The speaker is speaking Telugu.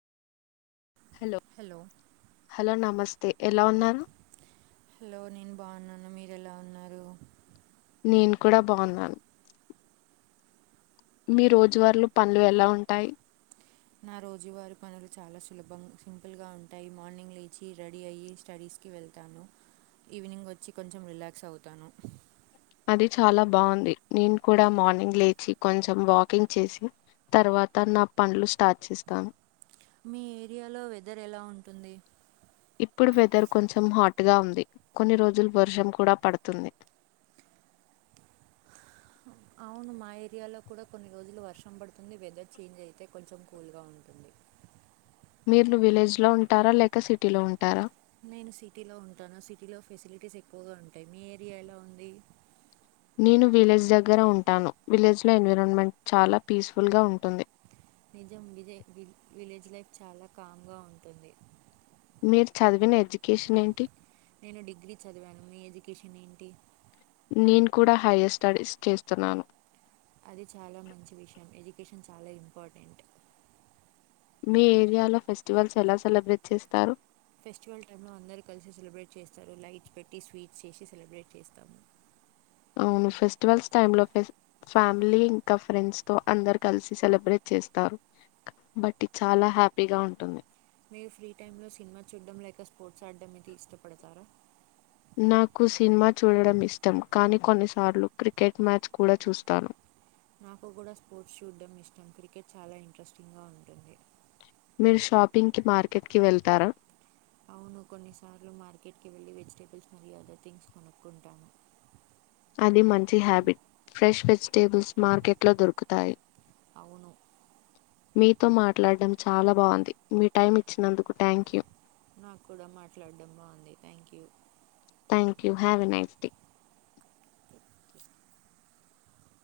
హలో హలో నమస్ తే ఎలా ఉన్నారు హలో నేను బాగున్నాను మీరు ఎలా ఉన్నారు నేను కూడా బాగున్నాను మీ రోజువారులు పనులు ఎలా ఉంటాయి నా రోజువారి పనులు చాలా సులభం సింపుల్గా ఉంటాయి, మార్నింగ్ లేచి రెడీ అయ్యి స్టడీస్కి వెళ్తాను, ఈవినింగ్ వచ్చి కొంచెం రిలాక్స్ అవుతాను. అది చాలా బాగుంది, నేను కూడా మార్నింగ్ లేచి కొంచెం వాకింగ్ చేసి, తర్వాత నా పంలు స్టార్ట్ చేస్తాను. మీ ఏరియాలో వెదర్ ఎలా ఉంటుంది ఇప్పుడు వెదర్ కొంచెం హాట్గా ఉంది, కొన్ని రోజులు వర్షం కూడా పడుతుంది. అవును మా ఏరియాలో కూడా కొన్ని రోజులు వర్షం పడుతుంది వెదర్ చేంజ్ అయితే కొంచెం కూల్గా ఉంటుంది. మీరు విలేజ్ లో ఉంటారా లేక సిటీ లో ఉంటారా నేను సిటీలో ఉంటాను సిటీలో ఫెసిలిటీస్ ఎక్కువగా ఉంటాయి మీ ఏరియాలో ఉంది నేను విలేజ్ దగ్గర ఉంటాను విలేజ్ లో ఎన్విరాన్మెంట్ చాలా పీస్ఫుల్గా ఉంటుంది నిజం ని వి విలేజ్ లైఫ్ చాలా కామ్ గా ఉంటుంది మీరు చదివిన ఎడ్యుకేషన్ ఏంటి నేను డిగ్రీ చదివాను మీ ఎడ్యుకేషన్ ఏం టి నేను కూడా హైయర్ స్టడీస్ చేస్తున్నాను అది చాలా మంచి విషయం ఎడ్యుకేషన్ చాలా ఇంపార్టెంట్ మీ ఏరియాలో ఫెస్టివల్స్ ఎలా సెలబ్రేట్ చేస్తారు ఫెస్టివల్ టైంలో అందరూ కలిసి సెలబ్రేట్ చేస్తారు లైట్స్ పెట్టి స్వీట్స్ చేసి సెలబ్రేట్ చేస్తాము ఫెస్టివల్స్ టై లో ఫ్యామిలీ ఇంకా ఫ్రెండ్స్ తో అందరు కలిసి సెలబ్రేట్ చేస్తారు బట్ చాలా హ్యాపీగా ఉంటుంది మీరు ఫ్రీ టైంలో సినిమా చూడడం లేక స్పోర్ట్స్ ఆడడం ఇది ఇష్టపడతారా నాకు సినిమా చూడడం ఇష్టం కానీ కొన్నిసార్లు క్రికెట్ మ్యాచ్ కూడా చూస్తాను నాకు కూడా స్పోర్ట్స్ చూడ్డం ఇష్టం క్రికెట్ చాలా ఇంట్రెస్టింగ్గా ఉంటుంది మీరు షాపింగ్ కి మార్కెట్ కి వెళ్తారా అవును కొన్నిసార్లు మార్కెట్కి వెళ్ళి వెజిటేబుల్స్ మరియు అదర్ థింగ్స్ కొనుక్కుంటాను అది మంచి హ్యాబిట్ ఫ్రెష్ వెజిటేబుల్స్ మార్కెట్ లో దొరుకుతాయి అవును మీతో మాట్లాడడం చాలా బాగుంది మీ టైం ఇచ్చినందుకు థ్యాంక్ యూ నాకు కూడా మాట్లాడడం బాగుంది thank you thank you have a nice day